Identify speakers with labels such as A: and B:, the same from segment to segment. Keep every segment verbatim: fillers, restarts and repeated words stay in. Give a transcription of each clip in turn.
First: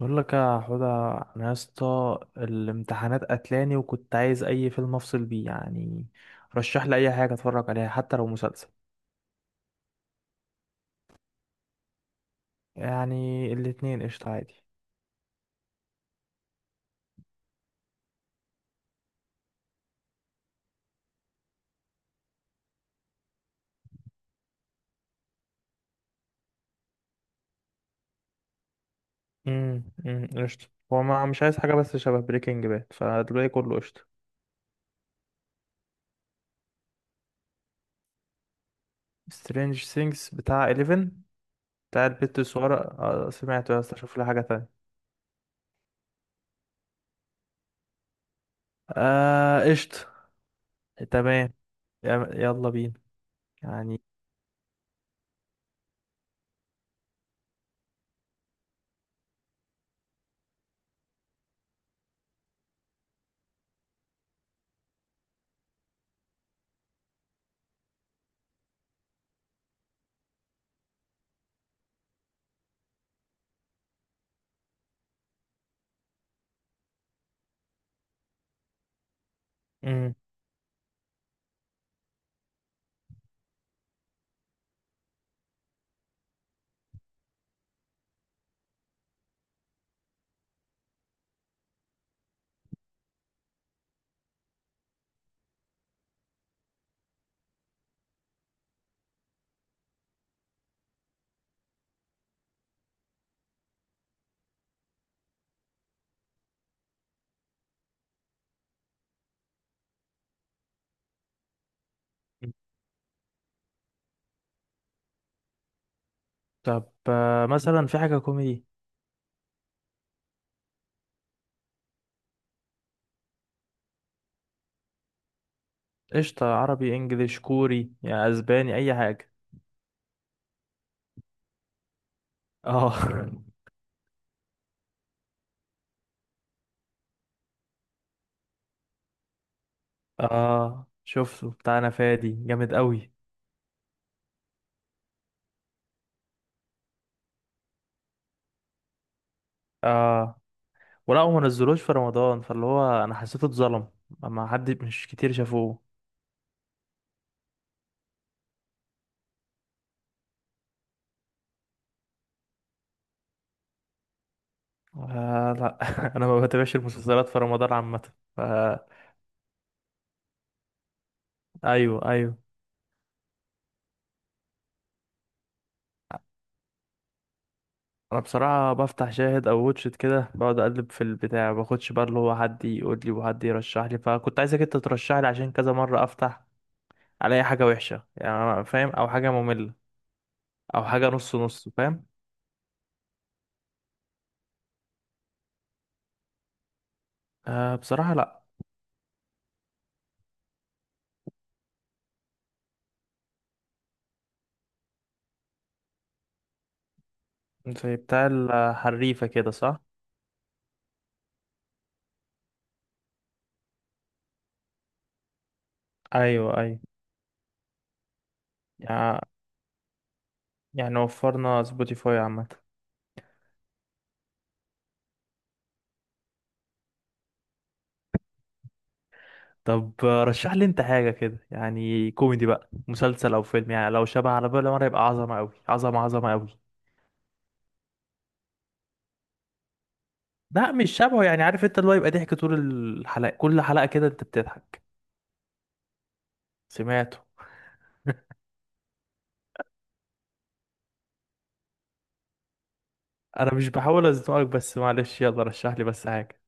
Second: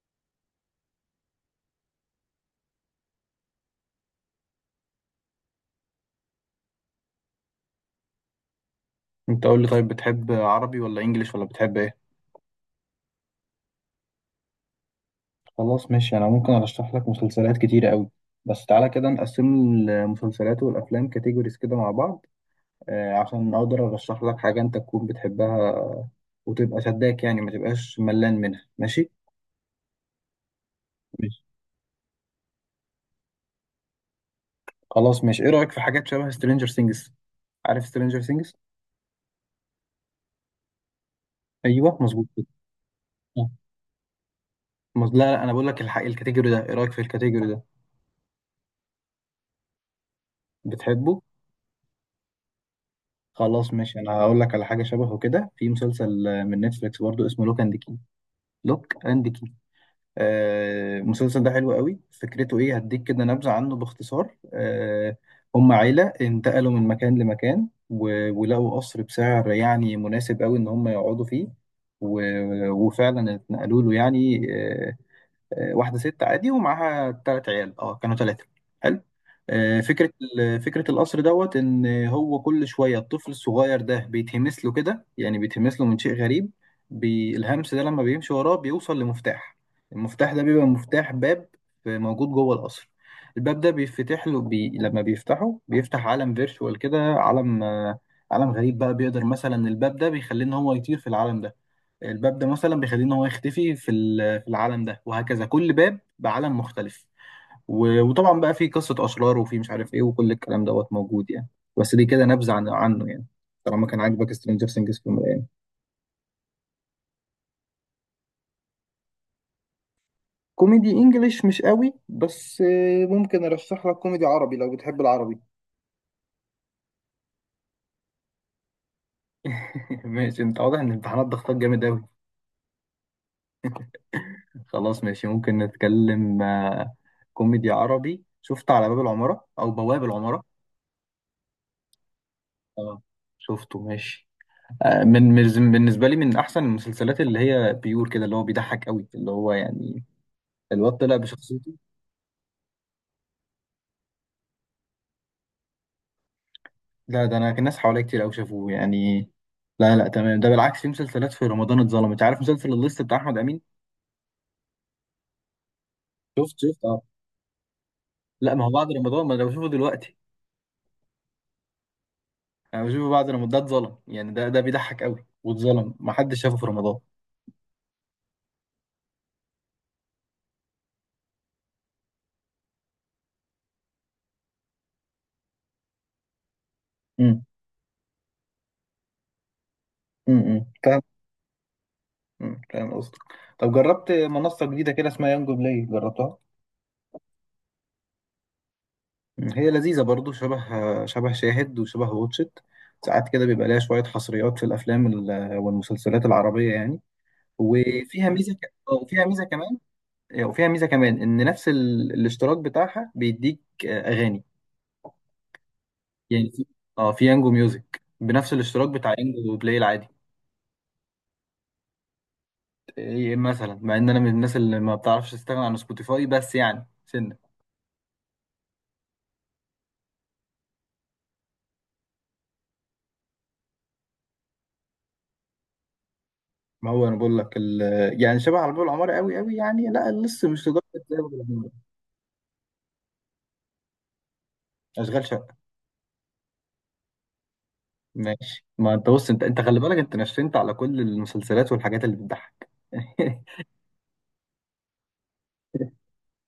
A: بقول لك يا حوده، انا يا اسطى الامتحانات قتلاني وكنت عايز اي فيلم افصل بيه يعني. رشح لي اي حاجه اتفرج عليها حتى لو مسلسل.
B: انت قول لي طيب، بتحب عربي ولا انجليش ولا بتحب ايه؟
A: يعني الاتنين قشطه عادي.
B: خلاص ماشي، انا ممكن ارشح لك مسلسلات كتيرة قوي. بس تعالى كده نقسم المسلسلات والافلام كاتيجوريز كده مع بعض، آه، عشان اقدر ارشح لك حاجة انت تكون بتحبها، وتبقى شداك يعني ما تبقاش ملان منها. ماشي
A: امم امم قشطه. هو ما
B: ماشي،
A: مش عايز حاجه بس شبه بريكنج باد، فدلوقتي كله قشطه.
B: خلاص ماشي، ايه رأيك في حاجات شبه سترينجر سينجز؟ عارف سترينجر سينجز؟
A: سترينج سينجز بتاع حداشر.
B: ايوه
A: بتاع
B: مظبوط
A: البت
B: كده.
A: الصغيره، آه،
B: آه.
A: سمعته يا اسطى، شوف لي حاجه تانية.
B: مز... لا لا، انا بقول لك الحق، الكاتيجوري ده ايه رأيك في الكاتيجوري ده؟
A: آه، قشطه.
B: بتحبه؟
A: تمام. يا- يلا بينا.
B: خلاص ماشي،
A: يعني.
B: انا هقول لك على حاجه شبهه كده في مسلسل، آه، من نتفليكس برضو، اسمه لوك اند كي. لوك اند كي. آه، المسلسل ده حلو قوي، فكرته ايه؟ هديك كده نبذه عنه باختصار. آه، هم عيله انتقلوا من مكان لمكان، و- ولقوا قصر بسعر يعني مناسب قوي ان هم يقعدوا فيه. و- وفعلا اتنقلوا له يعني. آه، آه، واحده ست عادي ومعاها ثلاث عيال، اه كانوا ثلاثه. حلو. آه، فكره
A: امم
B: ال- فكره القصر دوت ان هو كل شويه الطفل الصغير ده بيتهمس له كده، يعني بيتهمس له من شيء غريب. بي- الهمس ده لما بيمشي وراه بيوصل لمفتاح. المفتاح ده بيبقى مفتاح باب موجود جوه القصر. الباب ده بيفتح له، بي... لما بيفتحه بيفتح عالم فيرتشوال كده، عالم، آه، عالم غريب بقى. بيقدر مثلا الباب ده بيخليه ان هو يطير في العالم ده، الباب ده مثلا بيخليه ان هو يختفي في ال- في العالم ده، وهكذا كل باب بعالم مختلف. و- وطبعا بقى في قصة أشرار وفي مش عارف ايه، وكل الكلام دوت موجود يعني. بس دي كده نبذة عن عنه يعني. طالما كان عاجبك سترينجر سينجز في المراية.
A: طب، آه، مثلا في حاجه كوميدي؟
B: كوميدي انجليش مش قوي، بس آه، ممكن ارشح لك كوميدي عربي لو بتحب العربي.
A: قشطة، عربي انجليش كوري يعني اسباني، اي حاجة.
B: ماشي، انت واضح ان الامتحانات ضغطك جامد قوي.
A: اه.
B: خلاص ماشي، ممكن نتكلم. آه، كوميدي عربي، شفت على باب العمارة او بواب العمارة؟
A: اه، شفته، بتاعنا فادي جامد
B: اه
A: قوي.
B: شفته ماشي. آه، من من- بالنسبه لي من احسن المسلسلات، اللي هي بيور كده، اللي هو بيضحك قوي، اللي هو يعني
A: اه.
B: الواد طلع
A: ولا هو
B: بشخصيته.
A: منزلوش في رمضان، فاللي هو انا حسيته اتظلم. ما حد، مش كتير شافوه.
B: لا ده، انا كان ناس حواليا كتير قوي شافوه يعني. لا لا تمام، ده بالعكس، في مسلسلات في رمضان اتظلمت. عارف مسلسل الليست بتاع احمد امين؟
A: آه لا. انا ما
B: شفت
A: بتابعش
B: شفت اه.
A: المسلسلات في رمضان عامة. ف-
B: لا، ما هو بعد رمضان ما انا بشوفه دلوقتي.
A: ايوه ايوه.
B: انا بشوفه بعد رمضان، ده اتظلم يعني، ده ده بيضحك قوي واتظلم، ما حدش شافه في رمضان.
A: انا بصراحة بفتح شاهد او واتشت كده، بقعد اقلب في البتاع، ما باخدش بقى اللي هو حد يقول لي وحد يرشح لي، فكنت عايزك انت ترشح لي عشان كذا مرة افتح الاقي
B: امم،
A: حاجة وحشة، يعني أنا فاهم، او حاجة مملة،
B: امم
A: او
B: فاهم.
A: حاجه نص نص فاهم.
B: مم. فاهم قصدك. طب جربت منصه جديده كده اسمها يانجو بلاي؟ جربتها؟
A: آه، بصراحه لا.
B: هي لذيذة برضو، شبه شبه شاهد وشبه واتشت. ساعات كده بيبقى ليها شوية حصريات في الأفلام ال- والمسلسلات العربية يعني.
A: زي
B: وفيها ميزة
A: بتاع
B: ك... آه، وفيها
A: حريفه
B: ميزة
A: كده،
B: كمان،
A: صح؟
B: آه، وفيها ميزة كمان إن نفس ال... الاشتراك بتاعها بيديك آه، أغاني. يعني
A: ايوه
B: في،
A: ايوه.
B: اه في يانجو ميوزك بنفس الاشتراك بتاع
A: يع-
B: يانجو بلاي العادي.
A: يعني وفرنا سبوتيفاي عامة.
B: إيه مثلا، مع إن أنا من الناس اللي ما بتعرفش تستغنى عن سبوتيفاي، بس يعني سنة.
A: طب، آه، رشح لي انت حاجه كده، يعني كوميدي بقى، مسلسل او فيلم، يعني لو شبه على بالي مره يبقى عظمه قوي، عظمه عظمه قوي.
B: ما هو أنا بقول لك ال... يعني شبه على باب العمارة قوي قوي، يعني لا لسه مش
A: لا
B: لدرجة.
A: مش
B: زي
A: شبهه،
B: ما بقول
A: يعني عارف
B: لك.
A: انت اللي هو يبقى ضحك طول الحلقه، كل حلقه كده انت بتضحك.
B: أشغال شقة.
A: سمعته.
B: ماشي، ما انت بص، انت انت خلي بالك، انت نشنت على كل المسلسلات والحاجات اللي بتضحك.
A: انا مش بحاول ازنقك بس معلش، يلا رشح لي بس حاجه.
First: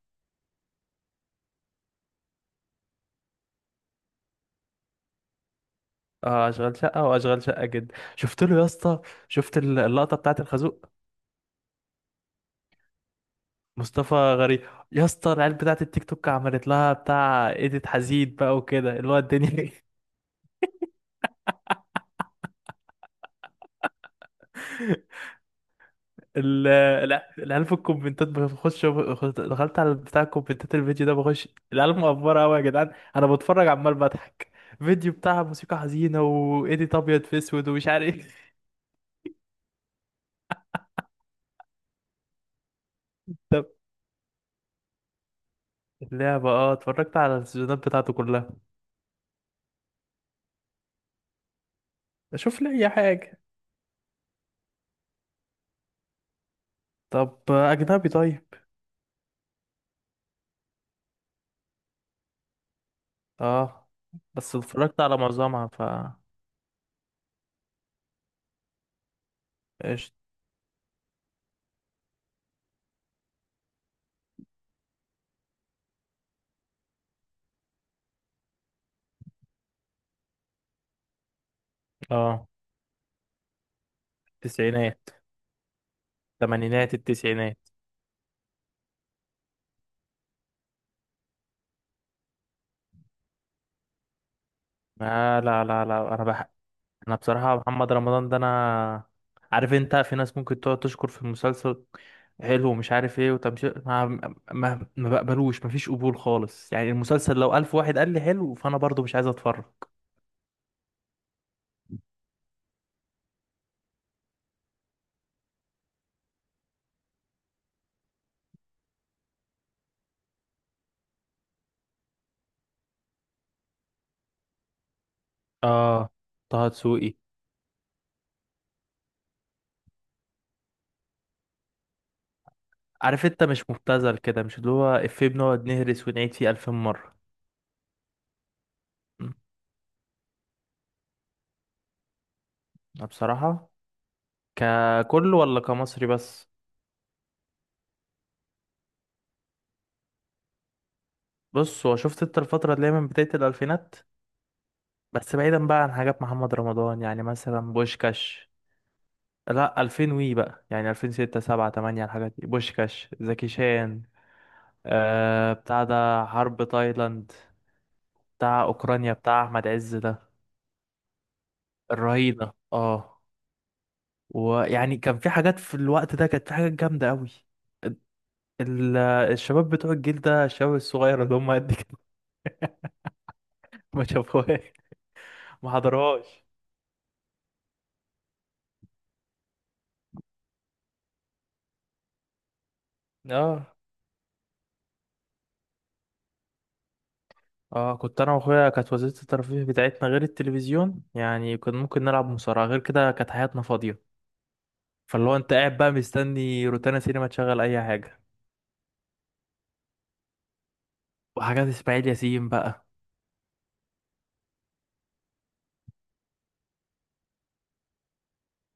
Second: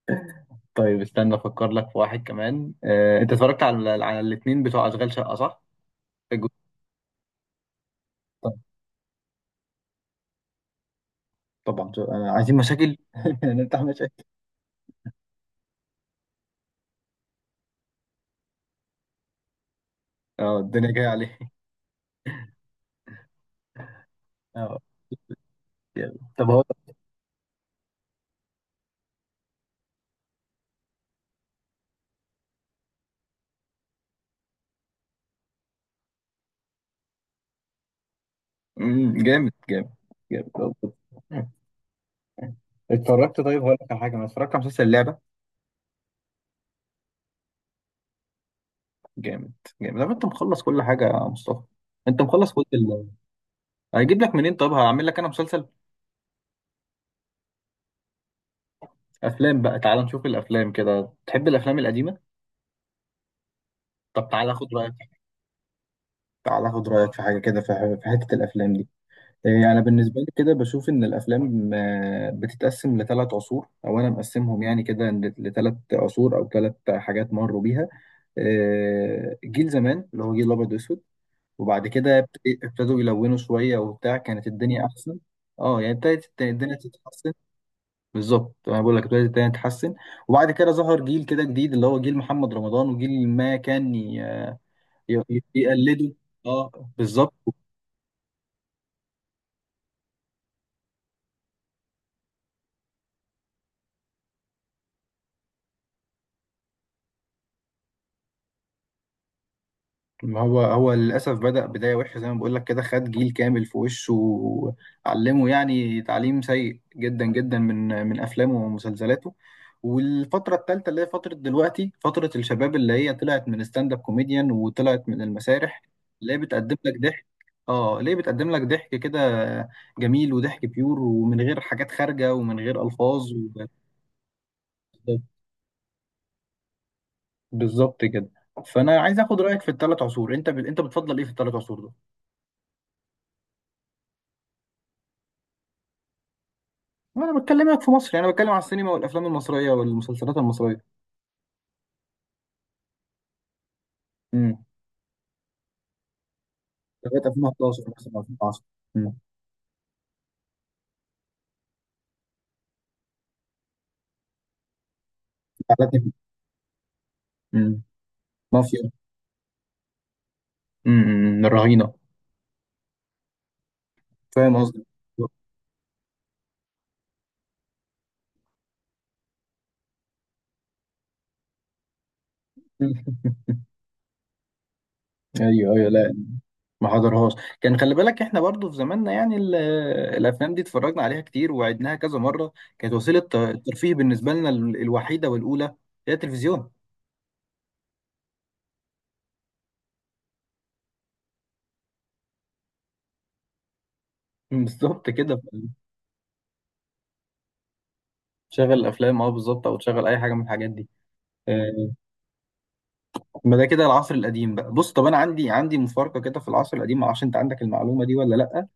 B: طيب استنى افكر لك في واحد كمان. اه انت اتفرجت على على الاثنين بتوع اشغال شقة صح؟
A: اه،
B: الجزء-
A: اشغال شقه واشغال شقه جدا شفت
B: طب-
A: له يا اسطى. شفت ال- اللقطه بتاعت الخازوق؟
B: طبعا، شو- آه، عايزين مشاكل نفتح
A: مصطفى
B: مشاكل.
A: غريب. يا اسطى، العيال بتاعت التيك توك عملت لها بتاع ايديت حزين بقى وكده اللي هو الدنيا.
B: اه، الدنيا جايه عليه. اه جامد. طب هو،
A: ال- الع- العيال في الكومنتات، بخش بخش- دخلت على بتاع الكومنتات، الفيديو ده بخش. العيال مقفرة قوي يا جدعان، انا بتفرج عمال بضحك. فيديو بتاع موسيقى حزينة وايديت ابيض في اسود ومش عارف ايه.
B: مم، جامد جامد. جامد طب، اتفرجت. طيب
A: طب.
B: هقول لك على حاجه، انا اتفرجت على مسلسل اللعبه.
A: اللعبة، اه اتفرجت على السيزونات بتاعته كلها.
B: جامد. جامد طب، انت مخلص كل حاجه يا مصطفى؟ انت مخلص
A: اشوف
B: كل
A: لي اي
B: ال...
A: حاجة.
B: هيجيب لك منين؟ طب هعمل لك انا مسلسل،
A: طب اجنبي طيب.
B: افلام بقى. تعال نشوف الافلام كده، تحب الافلام القديمه؟
A: اه
B: طب تعال
A: بس
B: اخد رايك.
A: اتفرجت على معظمها، ف
B: تعال اخد رايك في حاجه كده، في ح- في حته الافلام دي. إيه، انا
A: ايش.
B: بالنسبه لي كده بشوف ان الافلام آه، بتتقسم لثلاث عصور، او انا مقسمهم يعني كده لثلاث عصور، او ثلاث حاجات مروا بيها. آه، جيل زمان، اللي هو جيل الابيض واسود. وبعد كده ابت-
A: اه،
B: ابتدوا يلونوا شويه وبتاع، كانت الدنيا
A: تسعينات.
B: احسن. اه يعني ابتدت الدنيا
A: الثمانينات
B: تتحسن.
A: التسعينات.
B: بالظبط، انا بقول لك ابتدت الدنيا تتحسن. وبعد كده ظهر جيل كده جديد، اللي هو جيل محمد رمضان، وجيل ما كان ي-
A: آه
B: ي-
A: لا لا
B: يقلده.
A: لا، انا بح...
B: اه
A: انا
B: بالظبط.
A: بصراحة محمد رمضان ده، انا عارف انت في ناس ممكن تقعد تشكر في المسلسل حلو ومش عارف ايه وتمشي. ما ما, ما بقبلوش، مفيش قبول خالص يعني. المسلسل لو الف واحد قال لي حلو فانا برضو مش عايز اتفرج.
B: ما هو هو للأسف بدأ بداية وحشة، زي ما بقول لك كده، خد جيل كامل في وشه وعلمه يعني تعليم سيء جدا جدا، من من أفلامه ومسلسلاته. والفترة التالتة، اللي هي فترة دلوقتي، فترة الشباب، اللي هي طلعت من ستاند اب كوميديان وطلعت من المسارح،
A: اه،
B: اللي هي
A: طه
B: بتقدم لك
A: دسوقي.
B: ضحك. اه، ليه بتقدم لك ضحك كده جميل، وضحك بيور، ومن غير حاجات خارجة ومن غير
A: عارف
B: ألفاظ.
A: انت،
B: و-
A: مش مبتذل كده، مش اللي هو افيه بنقعد نهرس ونعيد فيه الفين مرة.
B: بالظبط كده. فأنا عايز
A: أمم،
B: آخد رأيك في الثلاث عصور، أنت ب... أنت بتفضل إيه في الثلاث عصور دول؟
A: أنا بصراحة ككل ولا كمصري بس؟
B: انا بكلمك في مصر يعني، انا بتكلم على السينما والافلام المصريه والمسلسلات المصريه.
A: بص، هو شفت انت الفترة اللي هي من بداية الألفينات،
B: امم،
A: بس بعيدا بقى عن حاجات محمد رمضان، يعني
B: لغايه
A: مثلا
B: ألفين وحدعش مثلا،
A: بوشكاش.
B: ألفين وعشرة. امم.
A: لا الفين وي بقى، يعني الفين وستة سبعة تمانية، الحاجات دي، بوشكاش، زكي شان، آه بتاع
B: جعلتني فيه.
A: ده حرب تايلاند،
B: امم.
A: بتاع
B: مافيا.
A: اوكرانيا، بتاع احمد عز ده،
B: امم، الرهينه.
A: الرهينة اه.
B: فاهم قصدي.
A: ويعني كان في حاجات في الوقت ده، كانت في حاجات جامدة قوي. ال- الشباب بتوع الجيل ده، الشباب الصغير اللي هم قد كده، ما شافوهاش، ما
B: ايوه ايوه، لا.
A: حضروهاش.
B: ما حضرهاش. كان خلي بالك، احنا برضو في زماننا يعني ال- الافلام دي اتفرجنا عليها كتير، وعدناها كذا مره. كانت وسيله ت-
A: اه
B: الترفيه بالنسبه لنا، ال- الوحيده والاولى هي التلفزيون.
A: اه، كنت انا واخويا كانت وسيله الترفيه بتاعتنا غير التلفزيون يعني، كنا ممكن نلعب مصارعه، غير كده كانت حياتنا فاضيه.
B: بالظبط
A: فاللي هو
B: كده.
A: انت قاعد بقى مستني روتانا سينما تشغل اي حاجه،
B: تشغل الافلام، اه بالظبط، او تشغل اي حاجه من الحاجات دي. آه،
A: وحاجات اسماعيل ياسين بقى.
B: ما ده كده العصر القديم بقى. بص طب، انا عندي عندي مفارقه كده في العصر القديم، ما اعرفش انت عندك المعلومه دي ولا لا.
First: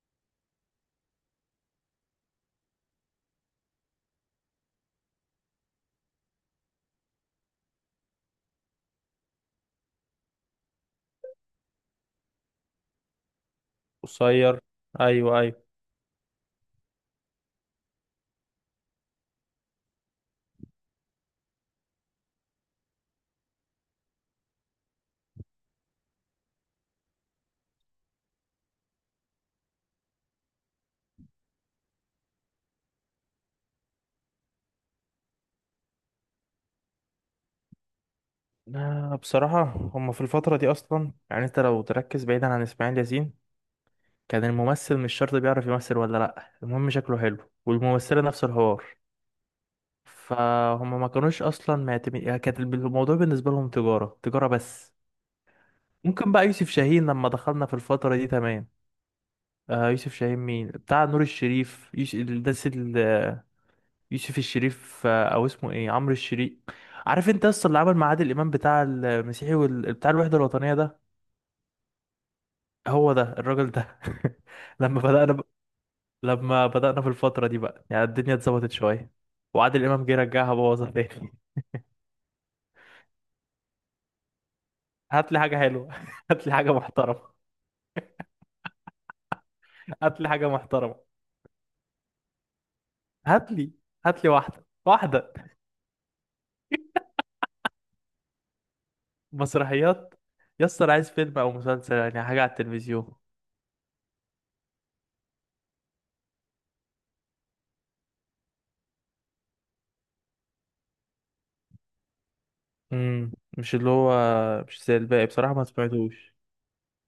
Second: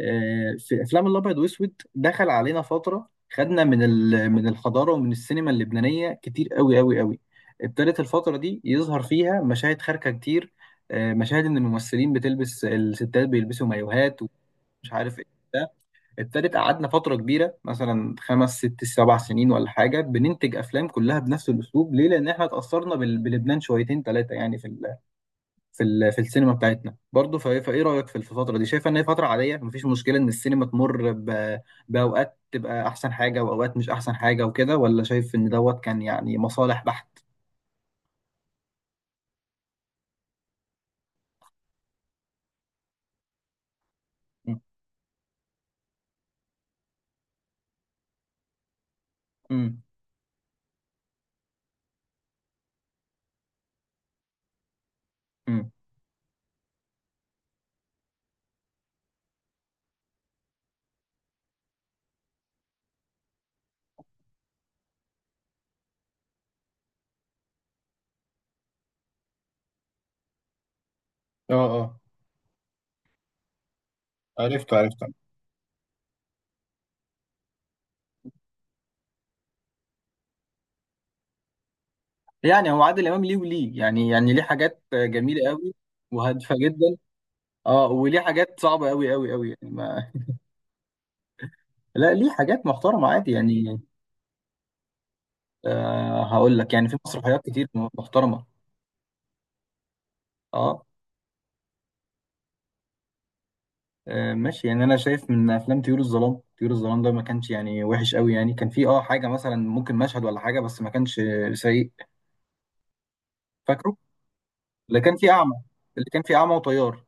B: آه، في افلام الابيض واسود دخل علينا فتره، خدنا من ال- من الحضاره ومن السينما اللبنانيه كتير قوي قوي قوي. ابتدت الفتره دي يظهر فيها مشاهد خارجه كتير. آه، مشاهد ان الممثلين بتلبس، الستات بيلبسوا مايوهات
A: قصير.
B: ومش عارف ايه.
A: ايوه ايوه.
B: ده، ابتدت قعدنا فتره كبيره مثلا خمس ست سبع سنين ولا حاجه، بننتج افلام كلها بنفس الاسلوب. ليه؟ لان احنا اتاثرنا بال- بلبنان شويتين ثلاثه، يعني في ال في ال- في السينما بتاعتنا برضه. فايه فإيه رايك في الفتره دي؟ شايفه ان هي فتره عاديه مفيش مشكله ان السينما تمر ب- باوقات تبقى احسن حاجه واوقات مش احسن حاجه وكده، ولا شايف ان دوت كان يعني مصالح بحت؟
A: لا بصراحه، هما في الفتره دي اصلا، يعني انت لو تركز بعيدا عن اسماعيل ياسين، كان الممثل مش شرط بيعرف يمثل ولا لا، المهم شكله حلو. والممثله نفس الحوار.
B: امم
A: فهم ما كانوش اصلا معتمد يعني، كانت الموضوع بالنسبه لهم تجاره، تجاره بس.
B: امم
A: ممكن بقى يوسف شاهين لما دخلنا في الفترة دي، تمام. آه، يوسف شاهين، مين بتاع نور الشريف؟ يوسف الناس ال- يوسف الشريف، آه، او اسمه ايه، عمرو الشريف. عارف انت اصلا اللي عمل مع عادل امام بتاع المسيحي وال... بتاع الوحدة الوطنية ده.
B: اه اه،
A: هو ده الراجل ده.
B: عرفته
A: لما
B: عرفته.
A: بدأنا ب... لما بدأنا في الفترة دي بقى، يعني الدنيا اتظبطت شوية، وعادل امام جه رجعها بوظها تاني.
B: يعني هو عادل امام ليه وليه، يعني يعني ليه حاجات
A: هات لي
B: جميله
A: حاجة
B: قوي
A: حلوة. هات لي
B: وهادفه
A: حاجة
B: جدا.
A: محترمة.
B: اه، وليه حاجات صعبه قوي قوي قوي، يعني ما...
A: هات لي حاجة محترمة.
B: لا، ليه حاجات محترمه عادي
A: هات لي،
B: يعني.
A: هات لي واحدة واحدة.
B: آه هقول لك، يعني في مسرحيات كتير محترمه.
A: مسرحيات.
B: اه.
A: يسطا عايز فيلم او مسلسل، يعني حاجه على التلفزيون.
B: آه، ماشي، يعني انا شايف من افلام طيور الظلام. طيور الظلام ده ما كانش يعني وحش قوي، يعني كان فيه اه حاجه مثلا، ممكن مشهد ولا حاجه، بس ما كانش سيء.
A: امم مش اللي
B: فاكره،
A: هو، مش زي
B: اللي كان
A: الباقي
B: فيه
A: بصراحة،
B: اعمى،
A: ما
B: اللي كان
A: سمعتوش.
B: فيه اعمى وطيار.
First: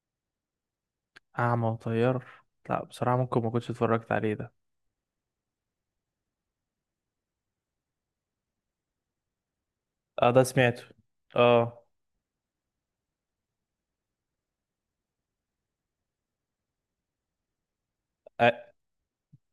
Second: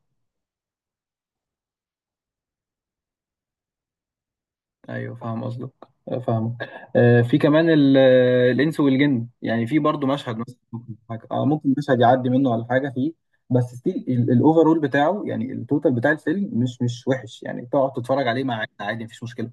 A: اعمى وطيار، لا بصراحه ممكن ما كنتش اتفرجت عليه ده.
B: ايوه فاهم قصدك. آه، فاهمك. آه، في كمان ال- آه، الانس والجن، يعني في برضو
A: اه
B: مشهد
A: ده
B: مثلا،
A: سمعته.
B: ممكن حاجه، اه ممكن
A: اه.
B: مشهد يعدي منه ولا حاجه فيه. بس ستيل الاوفرول بتاعه، يعني التوتال بتاع الفيلم مش مش وحش، يعني تقعد تتفرج عليه مع عادي، مفيش مشكله.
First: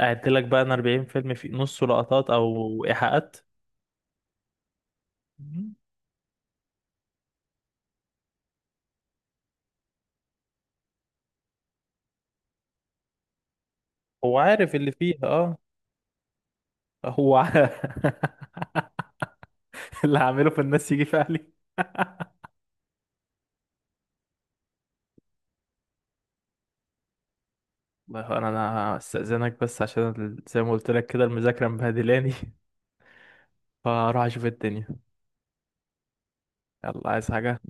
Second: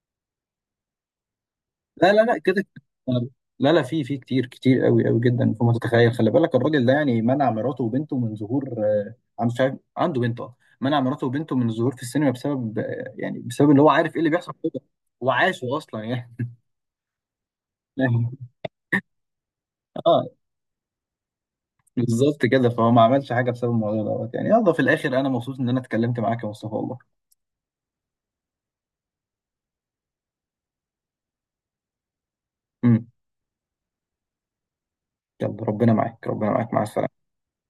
A: قعدت لك بقى انا أربعين فيلم في نصه
B: لا لا
A: لقطات
B: لا كده كده.
A: او ايحاءات.
B: لا لا، في في كتير كتير قوي قوي جدا فوق ما
A: مم.
B: تتخيل. خلي بالك الراجل ده يعني منع مراته وبنته من ظهور، آه، عنده، مش عارف عنده بنته. آه. منع مراته وبنته من الظهور في السينما بسبب، آه، يعني بسبب اللي هو عارف ايه اللي
A: هو
B: بيحصل
A: عارف
B: كده.
A: اللي فيها اه.
B: وعاشه اصلا يعني.
A: هو ع- اللي
B: اه
A: هعمله في الناس يجي في اهلي.
B: بالظبط كده. فهو ما عملش حاجه بسبب الموضوع دوت يعني. يلا في الاخر انا مبسوط ان انا اتكلمت معاك يا مصطفى، والله.
A: والله انا انا استاذنك، بس عشان ال- زي ما قلت لك كده المذاكره مبهدلاني.
B: امم.
A: فاروح اشوف الدنيا.
B: يلا ربنا معاك، ربنا معاك، مع
A: يلا،
B: السلامه.
A: عايز حاجه؟